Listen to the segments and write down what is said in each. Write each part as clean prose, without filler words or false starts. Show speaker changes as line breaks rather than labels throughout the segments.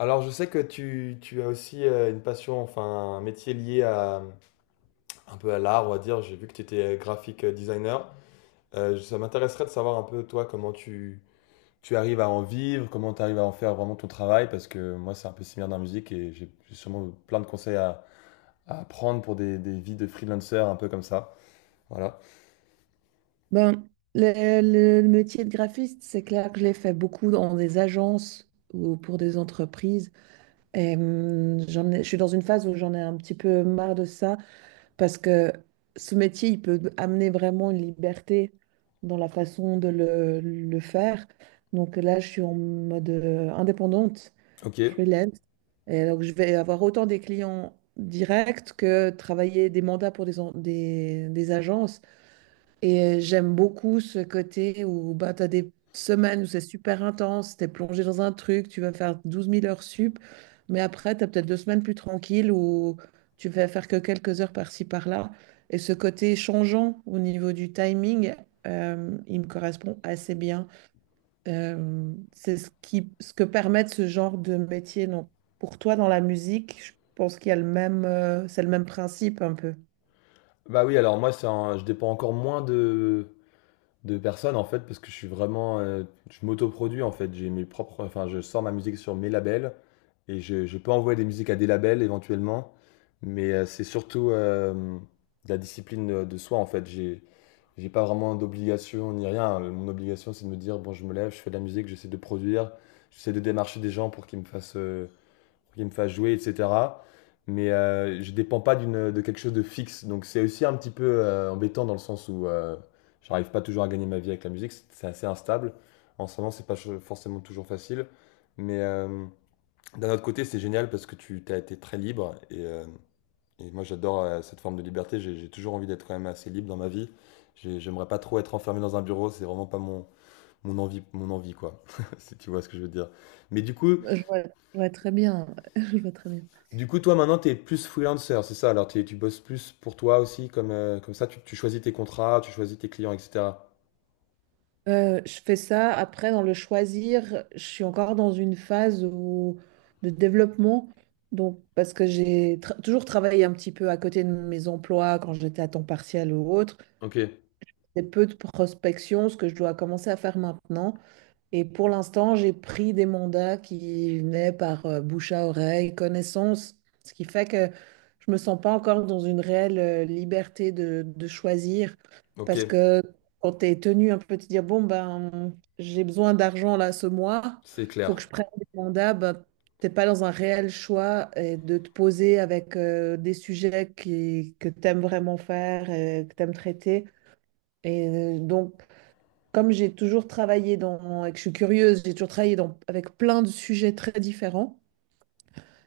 Alors, je sais que tu as aussi une passion, enfin un métier lié à, un peu à l'art, on va dire. J'ai vu que tu étais graphic designer. Ça m'intéresserait de savoir un peu, toi, tu arrives à en vivre, comment tu arrives à en faire vraiment ton travail, parce que moi, c'est un peu similaire dans la musique et j'ai sûrement plein de conseils à prendre pour des vies de freelancer un peu comme ça. Voilà.
Ben, le métier de graphiste, c'est clair que je l'ai fait beaucoup dans des agences ou pour des entreprises. Et, je suis dans une phase où j'en ai un petit peu marre de ça parce que ce métier, il peut amener vraiment une liberté dans la façon de le faire. Donc là, je suis en mode indépendante,
Ok.
freelance. Et donc, je vais avoir autant des clients directs que travailler des mandats pour des agences. Et j'aime beaucoup ce côté où bah, tu as des semaines où c'est super intense, tu es plongé dans un truc, tu vas faire 12 000 heures sup, mais après, tu as peut-être 2 semaines plus tranquilles où tu vas faire que quelques heures par-ci, par-là. Et ce côté changeant au niveau du timing, il me correspond assez bien. C'est ce que permet ce genre de métier. Donc, pour toi, dans la musique, je pense qu'il y a le même, c'est le même principe un peu.
Bah oui, alors moi, je dépends encore moins de personnes en fait parce que je suis vraiment je m'autoproduis en fait, j'ai mes propres, enfin je sors ma musique sur mes labels et je peux envoyer des musiques à des labels éventuellement, mais c'est surtout de la discipline de soi. En fait, j'ai pas vraiment d'obligation ni rien. Mon obligation, c'est de me dire, bon, je me lève, je fais de la musique, j'essaie de produire, j'essaie de démarcher des gens pour qu'ils me fassent pour qu'il me fasse jouer, etc. Mais je ne dépends pas d'une, de quelque chose de fixe. Donc c'est aussi un petit peu embêtant dans le sens où j'arrive pas toujours à gagner ma vie avec la musique. C'est assez instable. En ce moment, c'est pas ch- forcément toujours facile. Mais d'un autre côté, c'est génial parce que tu as été très libre. Et moi, j'adore cette forme de liberté. J'ai toujours envie d'être quand même assez libre dans ma vie. J'aimerais pas trop être enfermé dans un bureau. C'est vraiment pas mon, mon envie, quoi. Si tu vois ce que je veux dire. Mais du coup,
Je vois très bien. Je vois très bien.
Du coup, toi, maintenant, tu es plus freelancer, c'est ça? Alors, tu bosses plus pour toi aussi, comme, comme ça, tu choisis tes contrats, tu choisis tes clients, etc.
Je fais ça. Après, dans le choisir, je suis encore dans une phase de développement. Donc, parce que j'ai toujours travaillé un petit peu à côté de mes emplois quand j'étais à temps partiel ou autre.
Ok,
C'est peu de prospection, ce que je dois commencer à faire maintenant. Et pour l'instant, j'ai pris des mandats qui venaient par bouche à oreille, connaissance, ce qui fait que je me sens pas encore dans une réelle liberté de choisir
ok,
parce que quand tu es tenu un peu de te dire, bon, ben, j'ai besoin d'argent là ce mois,
c'est
il faut
clair.
que je prenne des mandats, ben, t'es pas dans un réel choix et de te poser avec des sujets que tu aimes vraiment faire, et que tu aimes traiter. Et donc, comme j'ai toujours travaillé dans, et que je suis curieuse, j'ai toujours travaillé dans, avec plein de sujets très différents.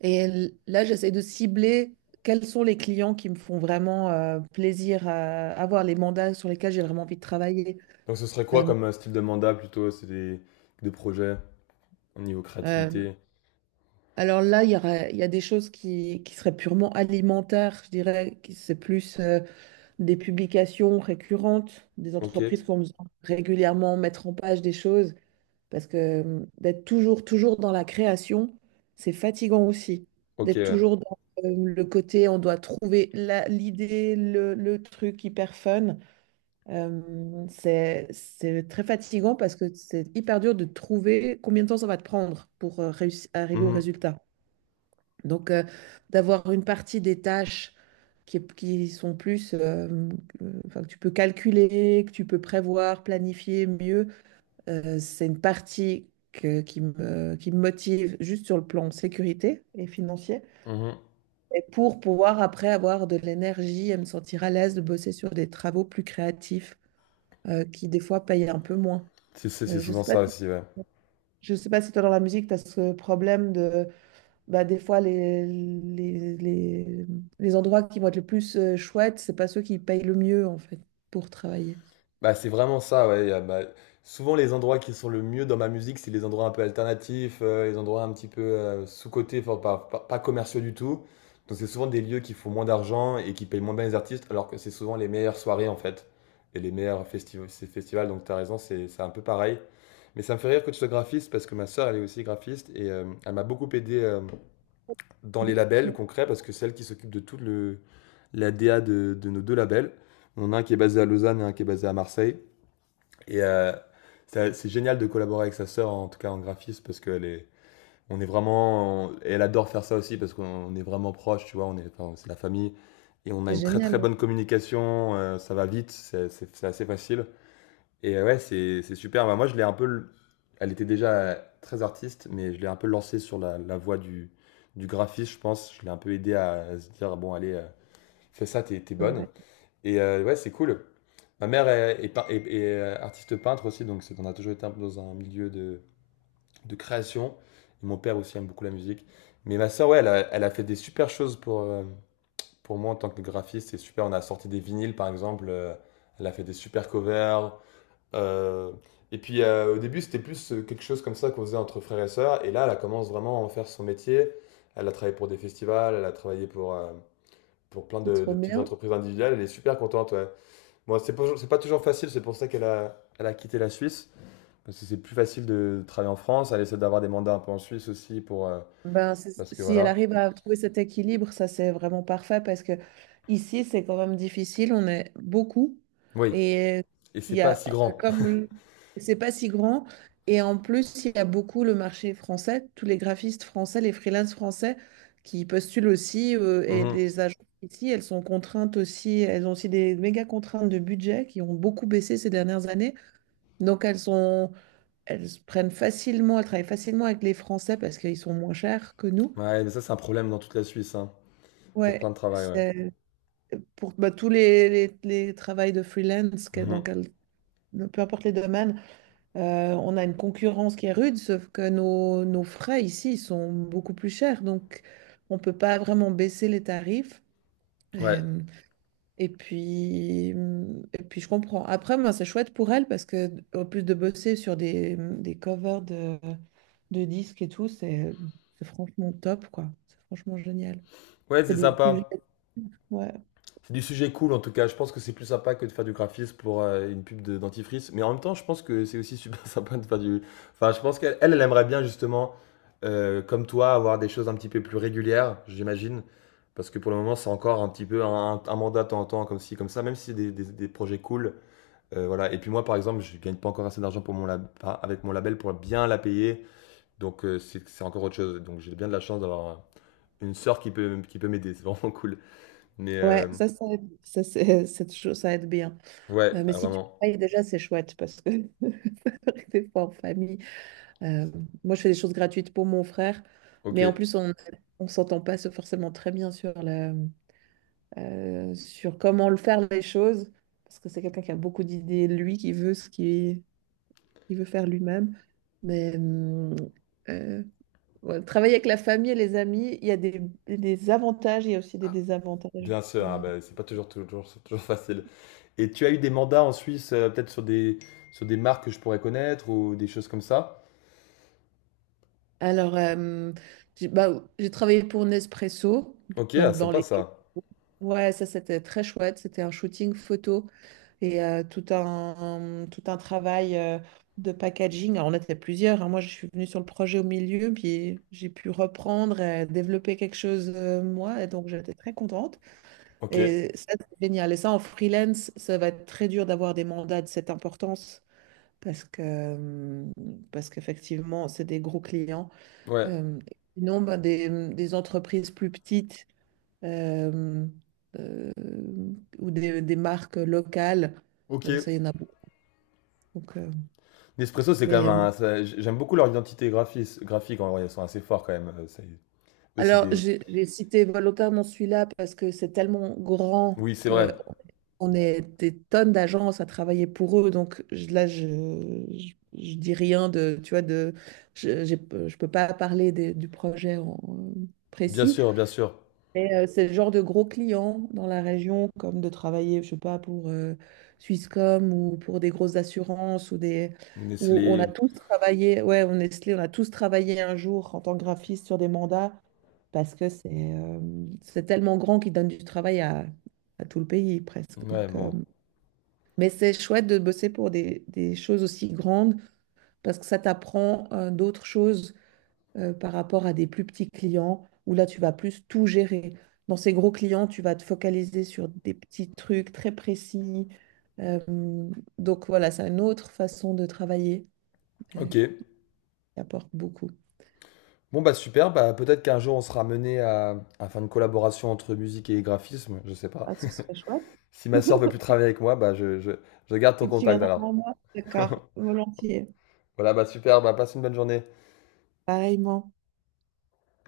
Et là, j'essaie de cibler quels sont les clients qui me font vraiment plaisir à avoir, les mandats sur lesquels j'ai vraiment envie de travailler.
Donc, ce serait quoi
Euh,
comme style de mandat plutôt? Des projets au niveau
euh,
créativité.
alors là, il y a des choses qui seraient purement alimentaires, je dirais, qui c'est plus des publications récurrentes, des
Ok,
entreprises qui vont régulièrement mettre en page des choses. Parce que d'être toujours, toujours dans la création, c'est fatigant aussi.
ok,
D'être
ouais.
toujours dans le côté, on doit trouver l'idée, le truc hyper fun. Euh, c'est très fatigant parce que c'est hyper dur de trouver combien de temps ça va te prendre pour arriver au
Mhm,
résultat. Donc, d'avoir une partie des tâches qui sont plus, enfin, que tu peux calculer, que tu peux prévoir, planifier mieux c'est une partie qui me motive juste sur le plan sécurité et financier,
mhm.
et pour pouvoir après avoir de l'énergie et me sentir à l'aise de bosser sur des travaux plus créatifs qui des fois payent un peu moins.
C'est
Euh, je
souvent
sais pas
ça
si,
aussi, ouais.
je sais pas si toi dans la musique, tu as ce problème de bah, des fois les endroits qui vont être le plus chouettes, c'est pas ceux qui payent le mieux en fait pour travailler.
Bah, c'est vraiment ça, ouais. Bah, souvent, les endroits qui sont le mieux dans ma musique, c'est les endroits un peu alternatifs, les endroits un petit peu sous-cotés, enfin, pas commerciaux du tout. Donc, c'est souvent des lieux qui font moins d'argent et qui payent moins bien les artistes, alors que c'est souvent les meilleures soirées, en fait, et les meilleurs ces festivals. Donc, tu as raison, c'est un peu pareil. Mais ça me fait rire que tu sois graphiste parce que ma sœur, elle est aussi graphiste et elle m'a beaucoup aidé dans les labels
Ouais,
concrets parce que c'est elle qui s'occupe de toute le, la DA de nos deux labels. On en a un qui est basé à Lausanne et un qui est basé à Marseille. Et c'est génial de collaborer avec sa sœur, en tout cas en graphisme, parce qu'elle est, on est vraiment, et elle adore faire ça aussi, parce qu'on est vraiment proches, tu vois, on est, enfin, c'est la famille, et on a
c'est
une très très
génial,
bonne
ouais.
communication, ça va vite, c'est assez facile. Et ouais, c'est super. Bah, moi, je l'ai un peu, elle était déjà très artiste, mais je l'ai un peu lancée sur la, la voie du graphisme, je pense. Je l'ai un peu aidé à se dire, bon, allez, fais ça, t'es bonne.
Ouais,
Et ouais, c'est cool. Ma mère est, artiste peintre aussi, donc on a toujours été un peu dans un milieu de création. Et mon père aussi aime beaucoup la musique. Mais ma sœur, ouais, elle a fait des super choses pour moi en tant que graphiste. C'est super. On a sorti des vinyles, par exemple. Elle a fait des super covers. Euh, et puis au début, c'était plus quelque chose comme ça qu'on faisait entre frères et sœurs. Et là, elle commence vraiment à en faire son métier. Elle a travaillé pour des festivals, elle a travaillé pour plein
c'est trop
de petites
bien.
entreprises individuelles. Elle est super contente, ouais. Bon, c'est pas toujours facile, c'est pour ça elle a quitté la Suisse. Parce que c'est plus facile de travailler en France. Elle essaie d'avoir des mandats un peu en Suisse aussi pour.
Ben,
Parce que
si elle
voilà.
arrive à trouver cet équilibre, ça c'est vraiment parfait parce que ici c'est quand même difficile, on est beaucoup
Oui,
et
et
il
c'est
y
pas
a
si
euh,
grand.
comme le- c'est pas si grand et en plus il y a beaucoup le marché français, tous les graphistes français, les freelances français qui postulent aussi et
Mhm.
les agences ici elles sont contraintes aussi, elles ont aussi des méga contraintes de budget qui ont beaucoup baissé ces dernières années donc elles prennent facilement, elles travaillent facilement avec les Français parce qu'ils sont moins chers que nous.
Ouais, mais ça, c'est un problème dans toute la Suisse, hein, pour plein
Ouais,
de travail, ouais.
c'est pour bah, tous les travails de freelance,
Mhm.
peu importe les domaines, on a une concurrence qui est rude, sauf que nos frais ici sont beaucoup plus chers, donc on peut pas vraiment baisser les tarifs.
Ouais.
Et, et puis, je comprends. Après, moi, c'est chouette pour elle parce que en plus de bosser sur des covers de disques et tout, c'est franchement top, quoi. C'est franchement génial.
Ouais,
C'est
c'est
des sujets.
sympa.
Ouais.
C'est du sujet cool en tout cas. Je pense que c'est plus sympa que de faire du graphisme pour une pub de dentifrice. Mais en même temps, je pense que c'est aussi super sympa de faire du. Enfin, je pense qu'elle, elle aimerait bien justement, comme toi, avoir des choses un petit peu plus régulières, j'imagine. Parce que pour le moment, c'est encore un petit peu un mandat de temps en temps, comme ci, comme ça, même si c'est des projets cool. Voilà. Et puis moi, par exemple, je gagne pas encore assez d'argent pour enfin, avec mon label pour bien la payer. Donc c'est encore autre chose. Donc j'ai bien de la chance d'avoir une sœur qui peut m'aider. C'est vraiment cool. Mais
Ouais, ça aide, ça, c'est toujours- ça aide bien.
ouais,
Mais
ah,
si tu
vraiment.
travailles déjà, c'est chouette parce que des fois en famille, euh, moi je fais des choses gratuites pour mon frère, mais
OK,
en plus on s'entend pas forcément très bien sur sur comment le faire les choses parce que c'est quelqu'un qui a beaucoup d'idées, lui qui veut ce qu'il veut faire lui-même. Mais euh, ouais, travailler avec la famille et les amis, il y a des avantages, il y a aussi des désavantages.
bien sûr, ah
Euh,
bah, c'est pas toujours c'est toujours facile. Et tu as eu des mandats en Suisse, peut-être sur des marques que je pourrais connaître ou des choses comme ça?
Alors, euh, j'ai bah, j'ai travaillé pour Nespresso,
OK, ah
donc dans
sympa
les...
ça.
Ouais, ça c'était très chouette, c'était un shooting photo et tout un travail de packaging. Alors, on était plusieurs, hein. Moi je suis venue sur le projet au milieu, puis j'ai pu reprendre et développer quelque chose moi, et donc j'étais très contente.
OK,
Et ça c'est génial. Et ça en freelance, ça va être très dur d'avoir des mandats de cette importance parce que, parce qu'effectivement c'est des gros clients.
ouais,
Euh, sinon, ben, des entreprises plus petites euh, euh, ou des marques locales,
OK.
ça, il y en a beaucoup. Donc,
Nespresso, c'est quand
mais,
même un ça, j'aime beaucoup leur identité graphis graphique en vrai, ils sont assez forts quand même, c'est eux, c'est
alors,
des
j'ai cité volontairement celui-là parce que c'est tellement grand
oui, c'est
que
vrai.
on est des tonnes d'agences à travailler pour eux. Donc, là, je dis rien de, tu vois, de, je j'ai- je peux pas parler du projet en,
Bien
précis.
sûr, bien sûr.
Mais c'est le genre de gros clients dans la région, comme de travailler, je sais pas, pour Swisscom ou pour des grosses assurances ou des... où
Nestlé,
on a tous travaillé, ouais, on Nestlé, on a tous travaillé un jour en tant que graphiste sur des mandats parce que c'est tellement grand qu'ils donnent du travail à tout le pays presque.
ouais, bon.
Mais c'est chouette de bosser pour des choses aussi grandes parce que ça t'apprend d'autres choses par rapport à des plus petits clients où là, tu vas plus tout gérer. Dans ces gros clients, tu vas te focaliser sur des petits trucs très précis. Euh, donc, voilà, c'est une autre façon de travailler euh,
OK.
qui apporte beaucoup.
Bon, bah, super, bah, peut-être qu'un jour on sera mené à faire une collaboration entre musique et graphisme, je sais pas.
Ah, ce serait chouette.
Si ma sœur veut plus travailler avec moi, bah je garde ton
Tu
contact
viendras
alors.
voir moi? D'accord, volontiers.
Voilà, bah super, bah passe une bonne journée.
Pareillement.